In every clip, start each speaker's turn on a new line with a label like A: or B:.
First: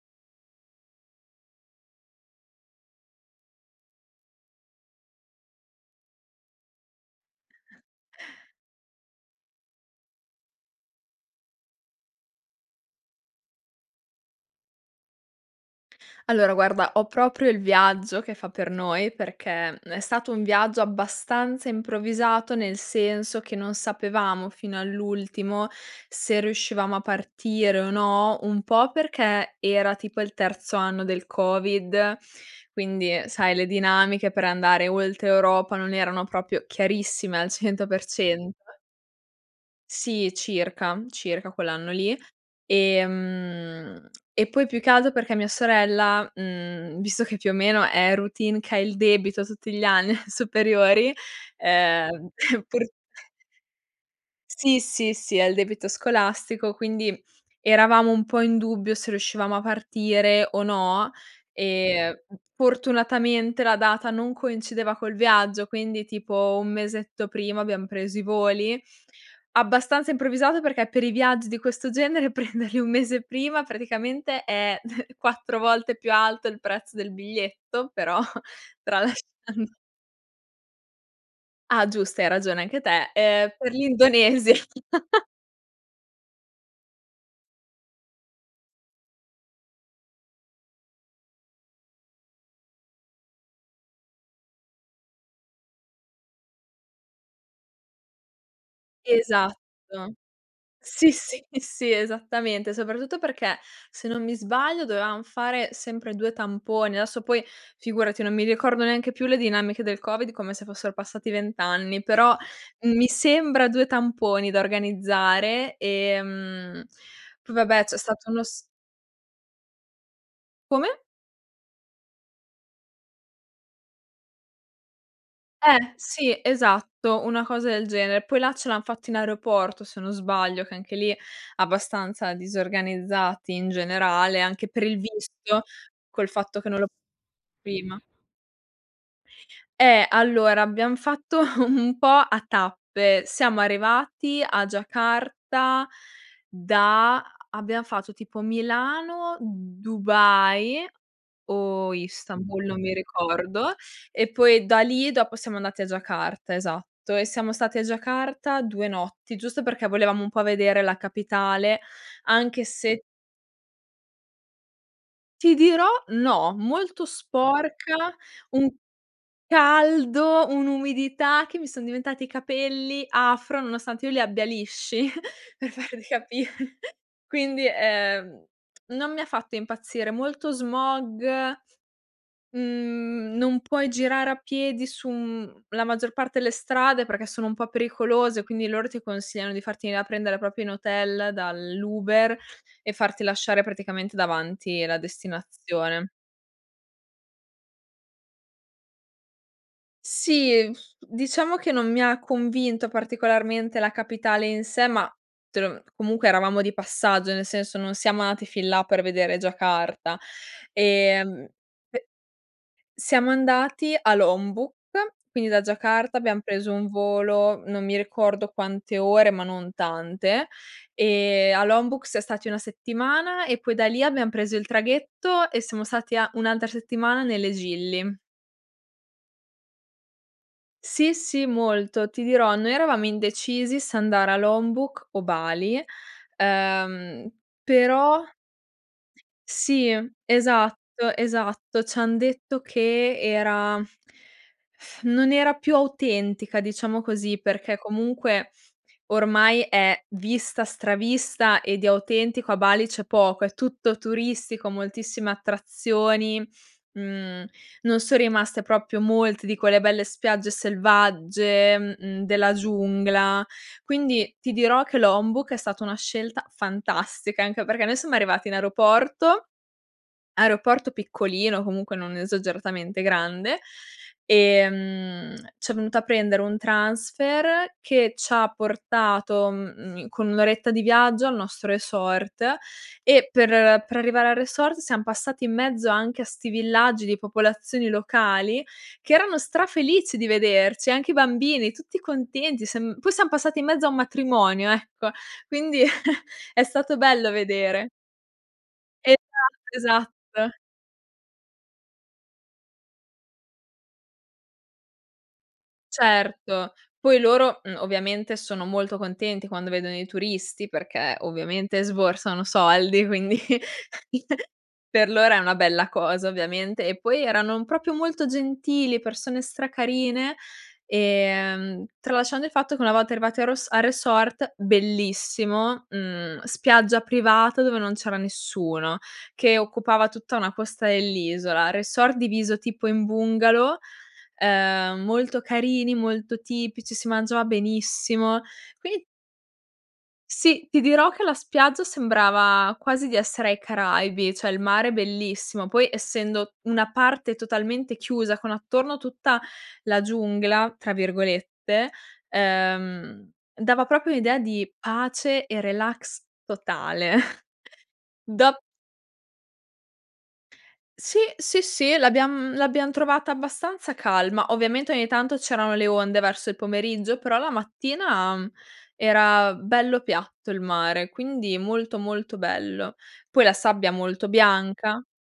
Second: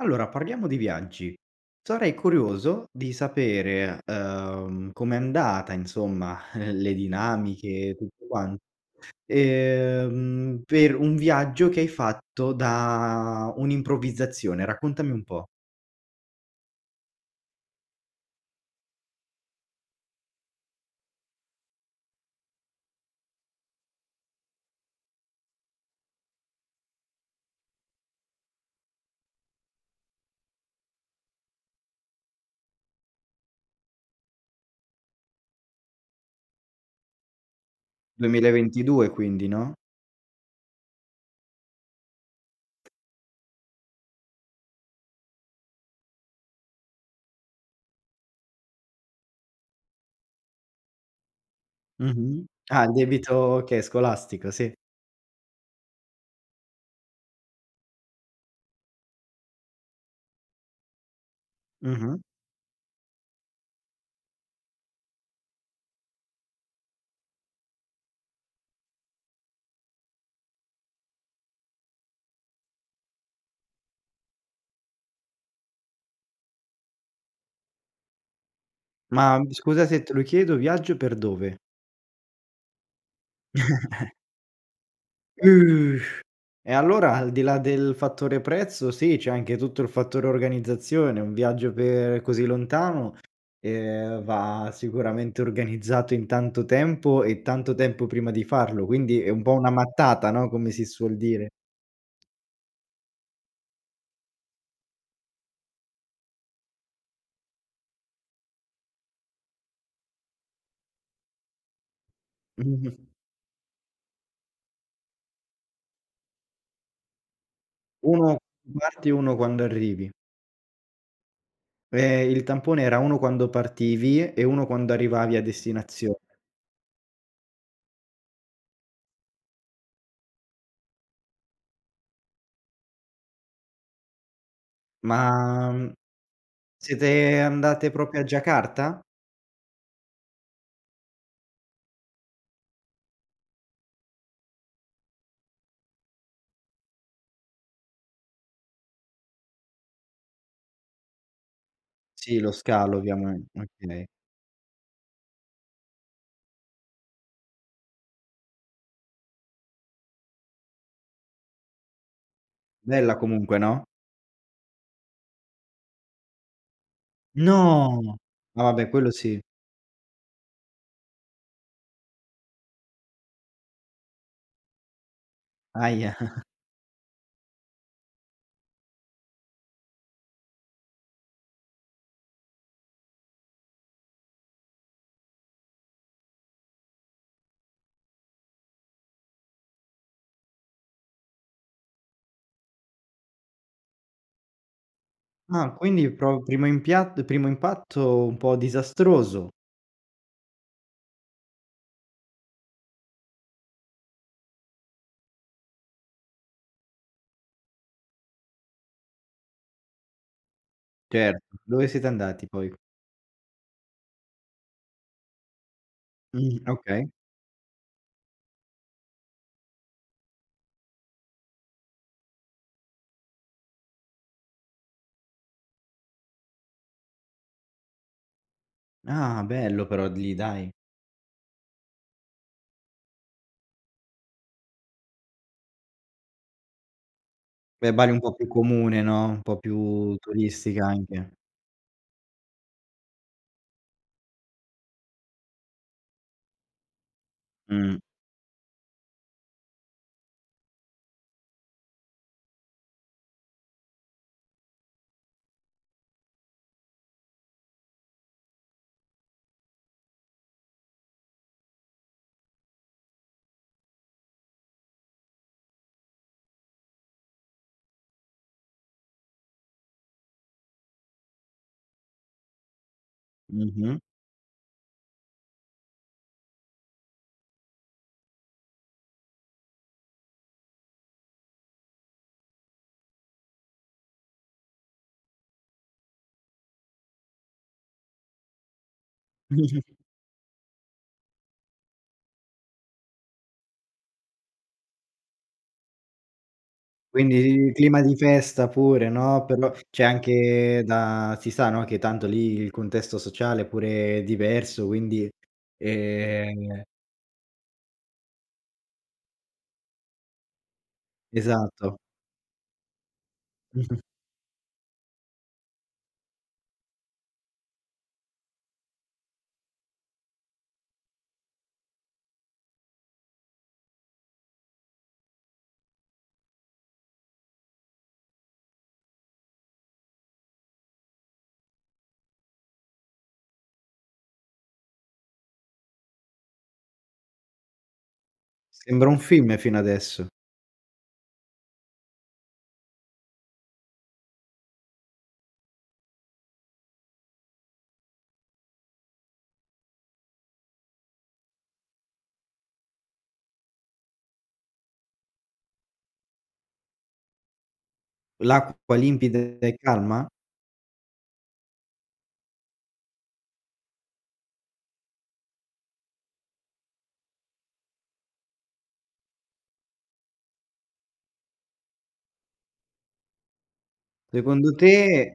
A: Allora parliamo di viaggi, sarei curioso di sapere, ehm, com'è andata insomma le dinamiche, tutto quanto, ehm, per un viaggio che hai fatto da un'improvvisazione, raccontami un po'.
B: Allora guarda, ho proprio il viaggio che fa per noi, perché, mhmm, è stato un viaggio abbastanza improvvisato, nel senso che non sapevamo fino all'ultimo se riuscivamo a partire o no. Un po' perché era tipo il terzo anno del covid, quindi, ehm, sai le dinamiche per andare oltre Europa non erano proprio chiarissime al cento per
A: duemila e
B: cento.
A: ventidue quindi, no?
B: Sì circa, circa quell'anno lì, ehm, e poi più che alto perché mia sorella, mhmm, visto che più o meno è routine che ha il debito tutti gli anni alle superiori, ehm,
A: Mh-mh,
B: pur
A: ah il debito che è scolastico, sì.
B: Sì, sì, sì, ha il debito scolastico, quindi eravamo un po' in dubbio se riuscivamo a partire o no, ehm,
A: Mh-mh.
B: fortunatamente la data non coincideva col viaggio, quindi tipo 1 mesetto prima abbiam preso i voli. Abbastanza improvvisato perché per i viaggi di questo genere prenderli 1 mese prima praticamente è 4 volte più alto il prezzo del biglietto, però
A: Ma, mhmm,
B: tralasciando
A: scusa se te lo chiedo, viaggio per dove?
B: Ah giusto, hai ragione anche te, ehm, per l'Indonesia.
A: Uh, e allora al di là del fattore prezzo sì c'è anche tutto il fattore organizzazione. Un viaggio per così lontano, ehm, va sicuramente organizzato in tanto tempo e tanto tempo prima di farlo quindi è un po' una
B: Esatto.
A: mattata no, come si
B: Sì,
A: suol
B: sì,
A: dire.
B: sì, esattamente, soprattutto perché, se non mi sbaglio, dovevam fare sempre 2 tamponi, adesso poi figurati non mi ricordo neanche più le dinamiche del covid come se fossero passati 20 anni, però mi
A: Mh.
B: sembra 2 tamponi da organizzare, ehm, p va beh c'è stato
A: 1
B: uno s
A: [unintelligible] parti e 1 quando arrivi.
B: Come?
A: Eh, il tampone era 1 quando partivi e 1 quando arrivavi a
B: Eh,
A: destinazione.
B: sì esatto, una cosa del genere. Poi là ce l'han fatto in aeroporto, se non sbaglio, che anche lì abbastanza disorganizzati in generale anche per il visto,
A: Ma, mhmm,
B: col fatto che non l'ho
A: siete andate
B: prima.
A: proprio a Giacarta?
B: Eh, allora abbiam fatto un un po' a tappe, siamo arrivati a Giacarta da abbiam fatto tipo Milano, Dubai o
A: Sì lo
B: Istanbul non mi
A: scalo ovviamen
B: ricordo,
A: okay.
B: e poi da lì dopo siamo andati a Giacarta, esatto, e siamo stati a Giacarta 2 notti giusto perché volevamo un po' vedere la capitale anche se
A: Bella comunque no?
B: Ti dirò no, molto sporca,
A: No, ma
B: un
A: va beh quello sì.
B: caldo, un'umidità che mi son diventati i capelli afro nonostante io li abbia lisci per farti
A: Ahia.
B: capire. Quindi, ehm, non mi ha fatto impazzire, molto smog, mhmm, non puoi girare a piedi su, mhmm, la maggior parte delle strade perché sono un po' pericolose, quindi loro ti consigliano di farti venire a prendere proprio in hotel dall'Uber e farti lasciare praticamente davanti la
A: Ah,
B: destinazione.
A: quindi pro primo impiatt di primo impatto un po' disastroso.
B: Sì, diciamo che non mi ha convinto particolarmente la capitale in sé, ma te lo mhmm, comunque eravamo di passaggio nel senso non siam andati fin là per vedere Giacarta, ehm,
A: Certo, dove
B: pe
A: siete andati poi?
B: siamo andati a Lombok, quindi da Giacarta abbiam
A: Mh,
B: preso un
A: okay.
B: volo, non mi ricordo quante ore ma non tante, ehm, a Lombok siam stati 1 settimana e poi da lì abbiam preso il traghetto e siamo stati a un'altra settimana nelle Gili.
A: Ah bello però di lì, dai.
B: Sì, sì molto, ti dirò, noi eravamo indecisi se andare a Lombok o Bali, ehm,
A: Beh, Bali è un
B: però
A: po' più comune, no, un po'
B: Sì,
A: più turistica
B: esatto,
A: anche.
B: esatto ci han detto che era, non era più autentica diciamo così, perché
A: Mh.
B: comunque ormai è vista, stravista, e di autentico a Bali c'è poco. È tutto turistico moltissime attrazioni mhmm, non son rimaste proprio molte di quelle belle spiagge selvagge, mhmm, della giungla. Quindi ti dirò che Lombok è stata una scelta fantastica, anche perché noi siamo arrivati in aeroporto, aeroporto piccolino comunque, non esageratamente grande,
A: Mh-mh.
B: ehm, c'è venuta a prendere un transfer che c'ha portato, mhmm, in con 1 oretta di viaggio al nostro resort. E per per arrivare al resort siam passati in mezzo anche a 'sti villaggi di popolazioni locali, che erano strafelici di vederci, anche i bambini tutti contenti siam poi siam passati in mezzo a un matrimonio, ecco, quindi è stato bello
A: Quindi i il
B: vedere.
A: clima di festa pure,
B: Esatto,
A: no, per lo cioè
B: esatto.
A: anche da si sa, no, che tanto lì il contesto sociale pure è diverso quindi,
B: Certo,
A: ehm
B: poi loro, mhmm, ovviamente sono molto contenti quando vedono i turisti perché ovviamente
A: Esatto.
B: sborsano soldi, quindi. Per loro è una bella cosa ovviamente, e poi erano, uhm, proprio molto gentili, persone stra carine, ehm, tralasciando il fatto che una volta arrivate a ros al resort, bellissimo, mhmm, spiaggia privata dove non c'era nessuno, che occupava tutta una costa dell'isola, resort diviso tipo in bungalow, ehm, molto carini, molto tipici, si mangiava benissimo, quindi
A: Sembra un film fino adesso.
B: Sì, ti dirò che la spiaggia sembrava quasi di essere ai Caraibi, cioè il mare bellissimo. Poi essendo una parte totalmente chiusa, con attorno tutta la "giungla" tra virgolette, ehm, dava proprio un'idea di pace e relax totale. Do
A: L'acqua limpida e calma?
B: Sì, sì, sì l'abbiam l'abbiam trovata abbastanza calma. Ovviamente ogni tanto c'erano le onde verso il pomeriggio, però la mattina, mhmm, era bello piatto il mare, quindi molto, molto bello, poi la sabbia molto
A: Secondo
B: bianca.
A: te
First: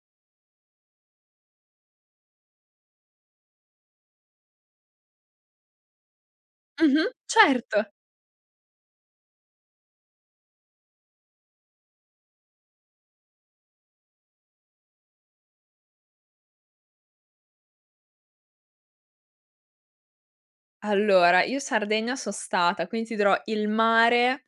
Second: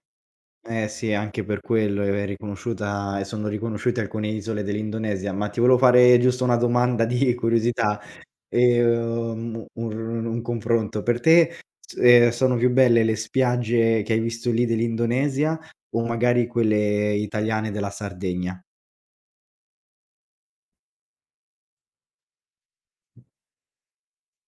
A: eh sì anche per quello è è riconosciuta ehm, sono riconosciute alcune isole dell'Indonesia. Ma ti volevo fare giusto una domanda
B: Mh-mh,
A: di
B: certo.
A: curiosità, ehm, ur un confronto, per te s ehm, sono più belle le spiagge che hai visto lì dell'Indonesia o magari quelle italiane della Sardegna?
B: Allora io Sardegna son stata quindi ti dirò, il mare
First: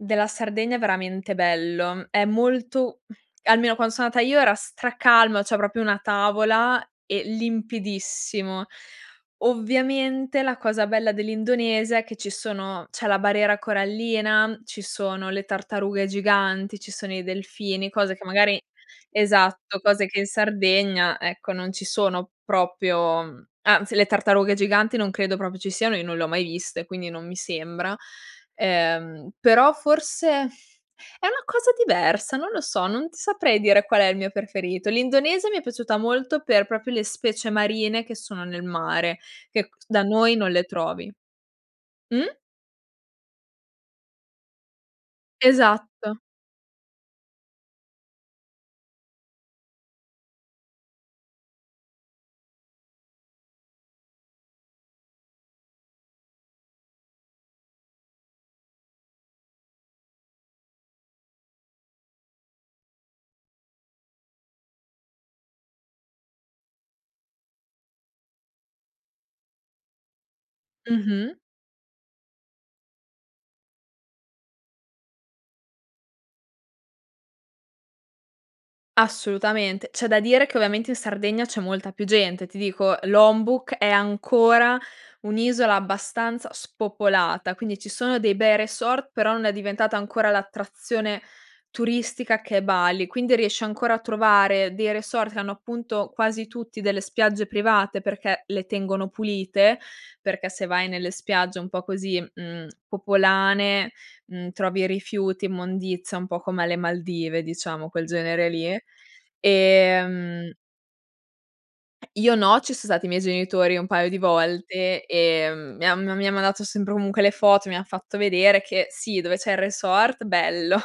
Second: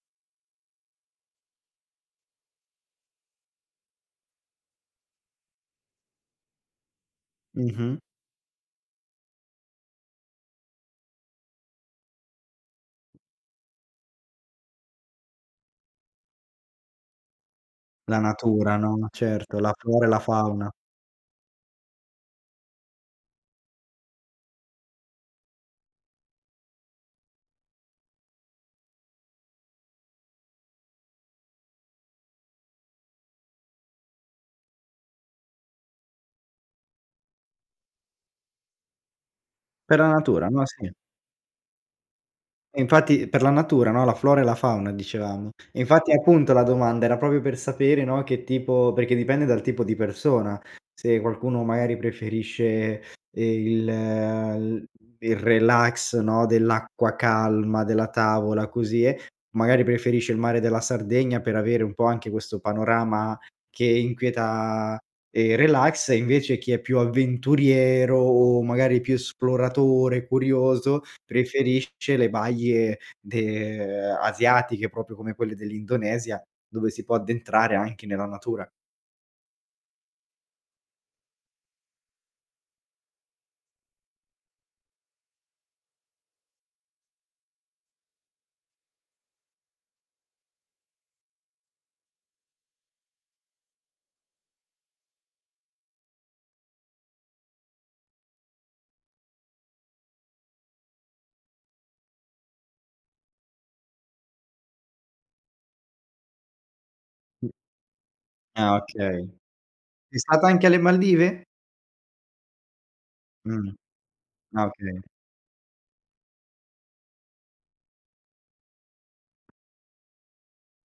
B: della Sardegna è veramente bello, è molto mhmm, almeno quando sono andata io era stra calma, cioè proprio una tavola e
A: Mh-mh.
B: limpidissimo. Ovviamente la cosa bella dell'Indonesia è che ci sono c'è la barriera corallina, ci sono le tartarughe giganti, ci sono i delfini, cose
A: La
B: che magari
A: natura, no, certo, la
B: esatto,
A: flora
B: cose
A: e
B: che
A: la
B: in
A: fauna.
B: Sardegna ecco non ci sono proprio, mhmm, anzi le tartarughe giganti non credo proprio ci siano, io non le ho mai viste, quindi non mi sembra. Ehm, però forse è una cosa diversa, non lo so, non ti saprei dire qual è il mio preferito, l'Indonesia mi è piaciuta molto per proprio le specie marine che sono nel mare che q
A: Per
B: da
A: la
B: noi
A: natura,
B: non le
A: no, sì.
B: trovi. Mh?
A: E infatti per la natura, no, la flora e la fauna dicevamo. E infatti
B: Esatto.
A: appunto, la domanda era proprio per sapere, no, che tipo perché dipende dal tipo di persona, se qualcuno magari preferisce, ehm, il l il relax, no, dell'acqua calma, della tavola, così eh, magari preferisce il mare della Sardegna per avere un po' anche questo panorama che inquieta, ehm, relax. E invece chi è più avventuriero, o magari più esploratore, curioso,
B: Mh-mh.
A: preferisce le baie de ehm, asiatiche, proprio come quelle dell'Indonesia dove si può addentrare anche nella natura.
B: Assolutamente, c'è da dire che ovviamente in Sardegna c'è molta più gente. Ti dico, Lombok è ancora un'isola abbastanza spopolata, quindi ci sono dei bei resort, però non è diventata ancora l'attrazione turistica che è Bali, quindi riesci ancora a trovare dei resort che hanno appunto, quasi tutti, delle spiagge private perché le tengono pulite. Perché se vai nelle spiagge un po' così, mhmm, popolane, mhmm, trovi rifiuti, immondizia, un po' come alle Maldive diciamo quel genere
A: Ah
B: lì,
A: okay, sei stata
B: ehm
A: anche alle Maldive?
B: Io no, ci son stati i miei
A: Mh,
B: genitori un paio di
A: ah
B: volte,
A: okay.
B: ehm, mi han m mi han mandato sempre comunque le foto, mi han fatto vedere che sì, dove c'è il resort bello,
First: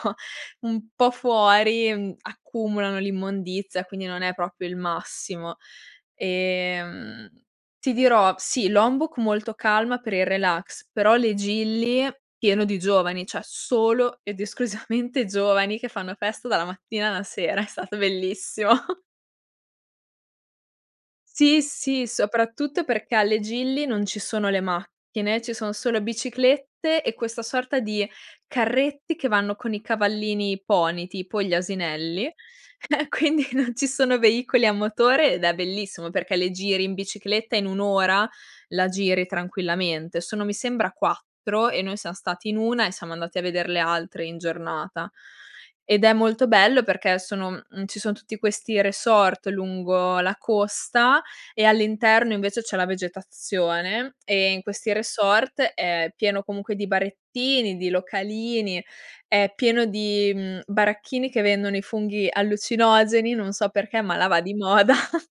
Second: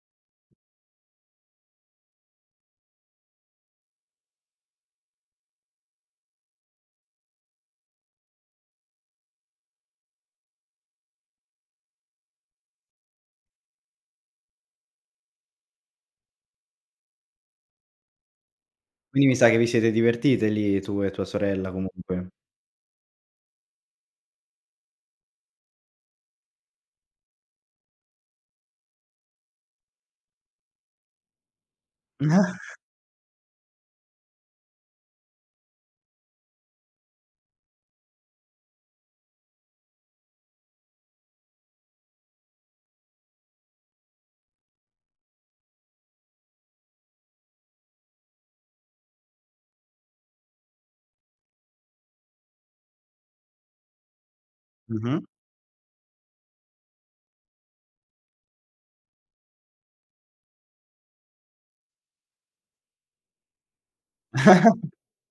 B: un po' fuori, mhmm, accumulano l'immondizia quindi non è proprio il massimo. Ehm, ti dirò sì, Lombok molto calma per il relax, però le Gili pieno di giovani, cioè, solo ed esclusivamente giovani che fanno festa dalla mattina alla sera, è stato bellissimo.
A: Quindi mi sa che vi siete divertite lì tu e tua
B: Sì,
A: sorella
B: sì,
A: comunque.
B: soprattutto perché alle Gili non ci sono le macchine, ci sono solo biciclette e questa sorta di carretti che vanno con i cavallini, i pony tipo, gli asinelli, eh, quindi non ci sono veicoli a motore ed è bellissimo perché le giri in bicicletta, in 1 ora la giri tranquillamente. Sono mi sembra 4 e noi siam stati in 1 e siamo andati a veder le altre in giornata. Ed è molto bello perché sono mhmm, ci son tutti questi resort lungo la costa e all'interno invece c'è la vegetazione, e in questi
A: Mh-mh.
B: resort è pieno comunque di barettini, di localini, è pieno di, mhmm, baracchini che vendono i funghi allucinogeni, non so perché ma là va di moda.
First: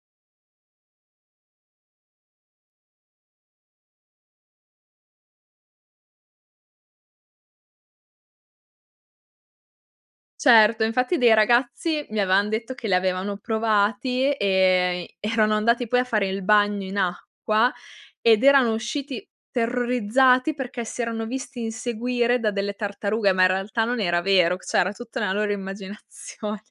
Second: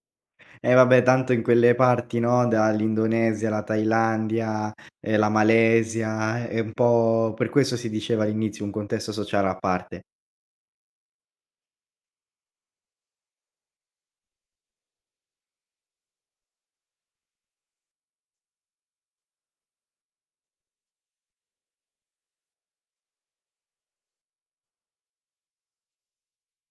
A: Eh, va beh tanto in quelle parti, no, dall'Indonesia alla Thailandia, ehm, la Malesia, è è un po' per questo si diceva all'inizio un contesto sociale a parte.
B: Certo, infatti dei ragazzi mi avevan detto che li avevano provati, ehm, erano andati poi a fare il bagno in acqua, ed erano usciti terrorizzati perché si erano visti inseguire da delle tartarughe, ma in realtà non era vero, c cioè era tutta una loro immaginazione.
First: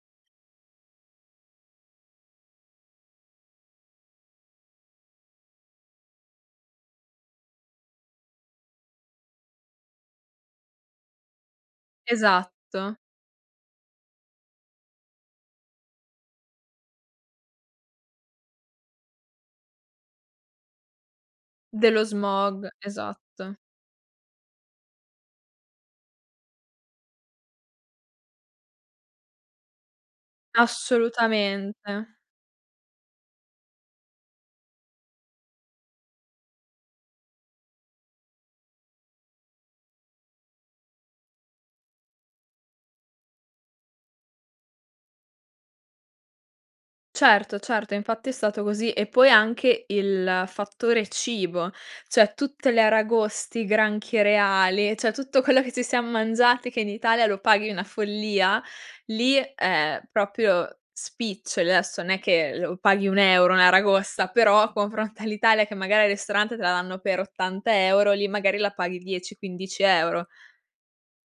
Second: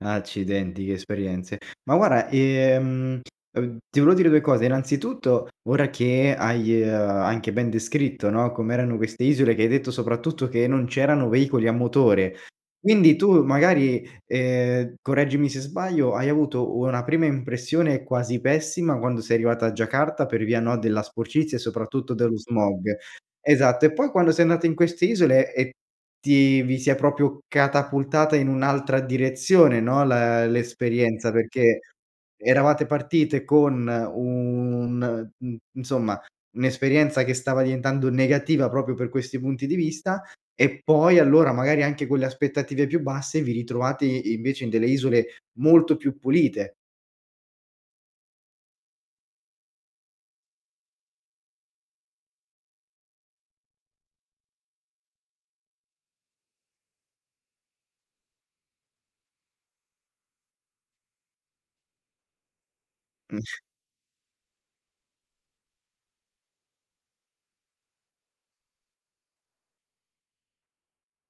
A: Accidenti che esperienze. Ma guarda, ehm, ev ti volevo dire 2 cose, innanzitutto, ora che hai, ehm, anche ben descritto, no, come erano queste isole che hai detto soprattutto che non c'erano veicoli a motore.
B: Esatto.
A: Quindi tu magari, ehm, correggimi se sbaglio, hai avuto una prima impressione quasi pessima quando sei arrivata a Giacarta per via, no, della sporcizia, e
B: Dello
A: soprattutto dello
B: smog,
A: smog
B: esatto.
A: esatto, e poi quando sei andata in queste isole e ti vi si è proprio catapultata in un'altra direzione, no, la l'esperienza. Perché
B: Assolutamente.
A: eravate partite con un mhmm, insomma, un'esperienza che stava diventando negativa proprio per questi punti di vista, e poi allora, magari anche con le aspettative più basse, vi ritrovate invece in delle isole molto più pulite.
B: Certo, certo, infatti è stato così, e poi anche il fattore cibo, cioè tutte le aragoste, i granchi reali, cioè tutto quello che ci siam mangiati che in Italia lo paghi una follia, lì è proprio spiccioli. Adesso non è che lo paghi 1 €
A: Mh.
B: 1 aragosta, però a confronto all'Italia che magari al ristorante te la danno per 80 € lì magari la paghi 10, 15 €.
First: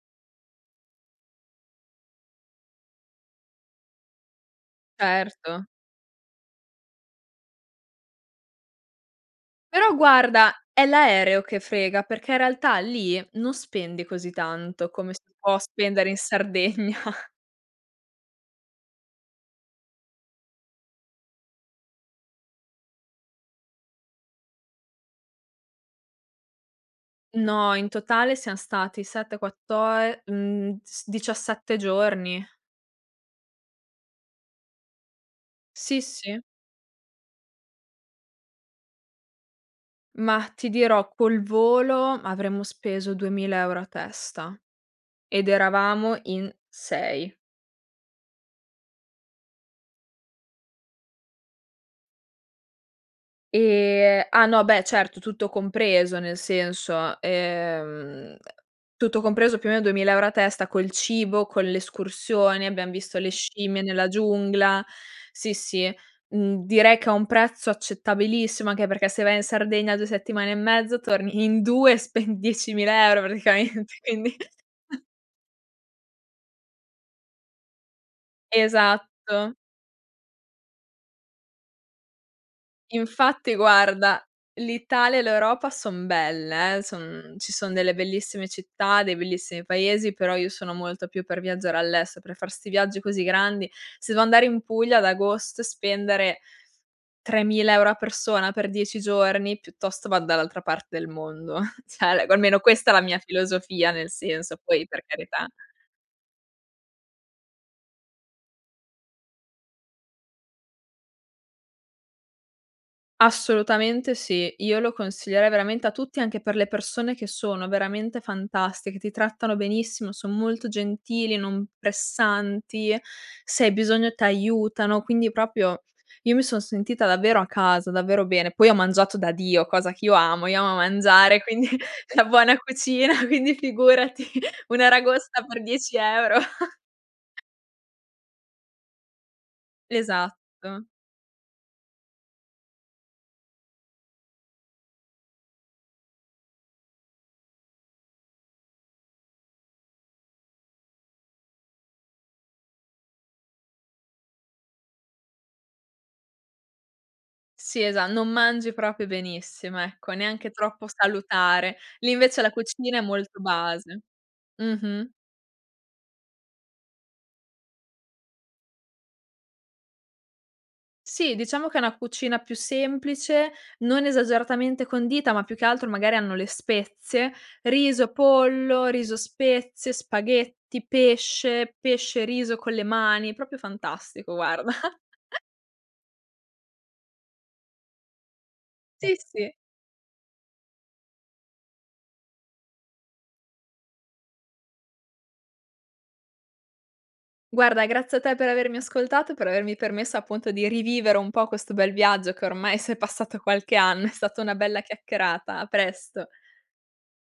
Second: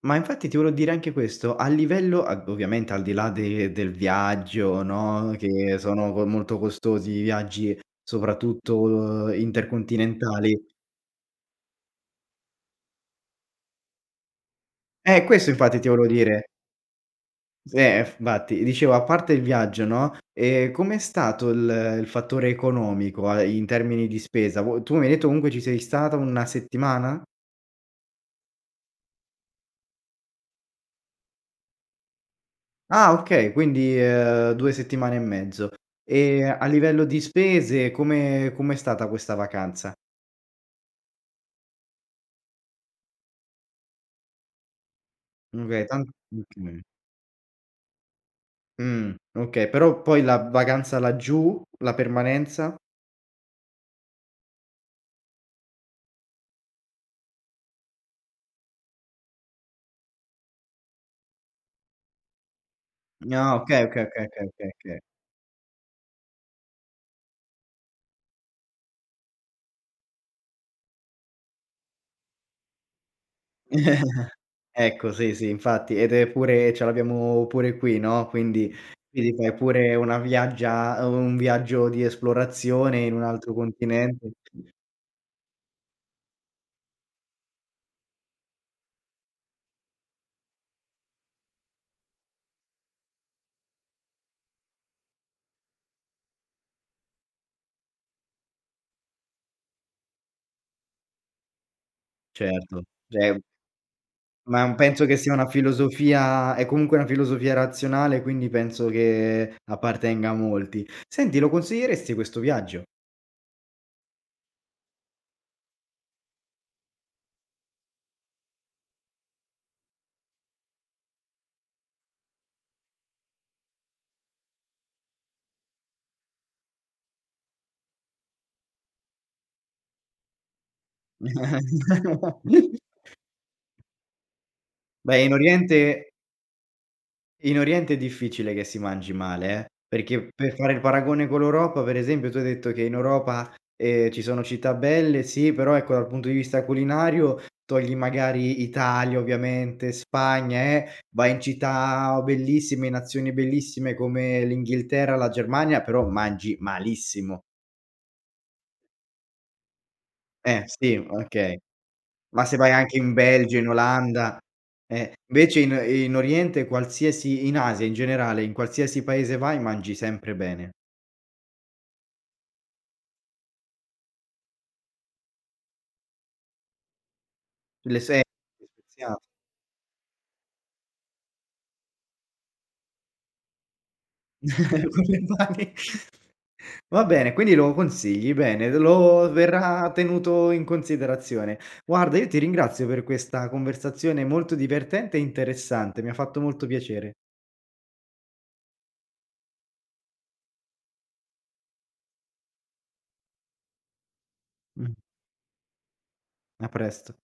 A: Ma infatti ti volevo dire anche questo a livello ad ovviamente al di là de del viaggio, no,
B: Certo.
A: che sono co molto costosi i viaggi, soprattutto
B: Però guarda
A: intercontinentali.
B: è l'aereo che frega, perché in realtà lì non spendi così tanto come si
A: Eh, questo
B: può
A: infatti ti volevo
B: spendere in
A: dire.
B: Sardegna.
A: S eh f vatti dicevo, a parte il viaggio, no, ehm, com'è stato il il fattore economico a ehm, in termini di spesa, vuoi tu mi hai detto comunque ci sei stata 1 settimana?
B: No in totale siam stati 7, quatto ehm, mhmm, s 17 giorni.
A: Ah okay, quindi, ehm, 2 settimane e mezzo.
B: Sì, sì.
A: Ehm, a livello di spese come com'è stata questa vacanza?
B: Mah, ti dirò, col volo avremo speso 2.000 € a testa, ed
A: Mh, beh tant
B: eravamo in
A: okay.
B: 6.
A: Mh, okay, però poi la vacanza laggiù, la permanenza?
B: Ehm, ah no beh certo tutto compreso nel senso, ehm, tutto compreso più o meno 2.000 € a testa col cibo, con l'escursione, abbiam visto le
A: Ni ah,
B: scimmie
A: okay, okay,
B: nella
A: okay, okay, okay,
B: giungla.
A: okay.
B: Sì sì, mhmm, direi che è un prezzo accettabilissimo, anche perché se vai in Sardegna 2 settimane e mezzo torni in 2 spendi 10.000 € praticamente, quindi.
A: Ecco sì, sì infatti ed è pure e ce l'abbiamo pure qui, no, quindi [unintelligible] è
B: Esatto.
A: pure una viaggia un viaggio di esplorazione in un altro
B: Infatti guarda,
A: continente.
B: l'Italia e l'Europa son belle, eh, son ci son delle bellissime città, dei bellissimi paesi, però io sono molto più per viaggiare all'estero, per far sti viaggi così grandi. Se devo andare in Puglia ad agosto e spendere 3.000 € a persona per 10 giorni, piuttosto vado dall'altra parte del mondo, cioè, ecco, almeno
A: Certo,
B: questa è la mia
A: già è
B: filosofia nel senso
A: Ma, uhm,
B: poi per
A: penso che sia una
B: carità.
A: filosofia è comunque una filosofia razionale, quindi penso che appartenga a molti, senti lo consiglieresti questo viaggio?
B: Assolutamente sì. Io lo consiglierei veramente a tutti anche per le persone che sono veramente fantastiche, ti trattano benissimo, son molto gentili, non pressanti e se hai bisogno t'aiutano, quindi proprio io mi son sentita davvero a casa, davvero bene. Poi ho mangiato da Dio, cosa che io amo, io amo mangiare quindi la buona cucina quindi figurati,
A: Beh, in
B: un'aragosta per 10
A: oriente
B: euro. [unintelligible]
A: in oriente è difficile che si mangi male, eh, perché per fare il
B: Esatto.
A: paragone con l'Europa per esempio, tu hai detto che in Europa, ehm, ci sono città belle, sì però ecco dal punto di vista culinario, togli magari Italia, ovviamente Spagna, eh, vai in città o bellissime in nazioni bellissime come l'Inghilterra, la Germania però mangi malissimo.
B: Sì esa non mangi proprio benissimo, ecco, neanche
A: Eh,
B: troppo
A: sì okay.
B: salutare. Lì invece
A: Ma
B: la
A: se vai anche
B: cucina è
A: in
B: molto
A: Belgio, in
B: base.
A: Olanda,
B: Mhm-mh.
A: eh. Invece in in Oriente qualsiasi in Asia in generale, in qualsiasi paese vai mangi sempre bene.
B: Sì diciamo che è una cucina più semplice, non esageratamente condita, ma più che altro magari hanno le spezie,
A: Le
B: riso,
A: se
B: pollo,
A: [unintelligible]
B: riso-spezie, spaghetti, pesce, pesce e riso con le mani, proprio fantastico guarda.
A: Con le mani. Va bene, quindi lo consigli, bene, ed
B: Sì,
A: lo
B: sì.
A: verrà tenuto in considerazione. Guarda io ti ringrazio per questa conversazione molto divertente e interessante, mi ha fatto molto piacere.
B: Guarda grazie a te per avermi ascoltato e per avermi permesso, appunto, di rivivere un po' questo bel viaggio che ormai s'è passato qualche anno. È stata una bella
A: Mh.
B: chiacchierata. A presto.
A: A presto.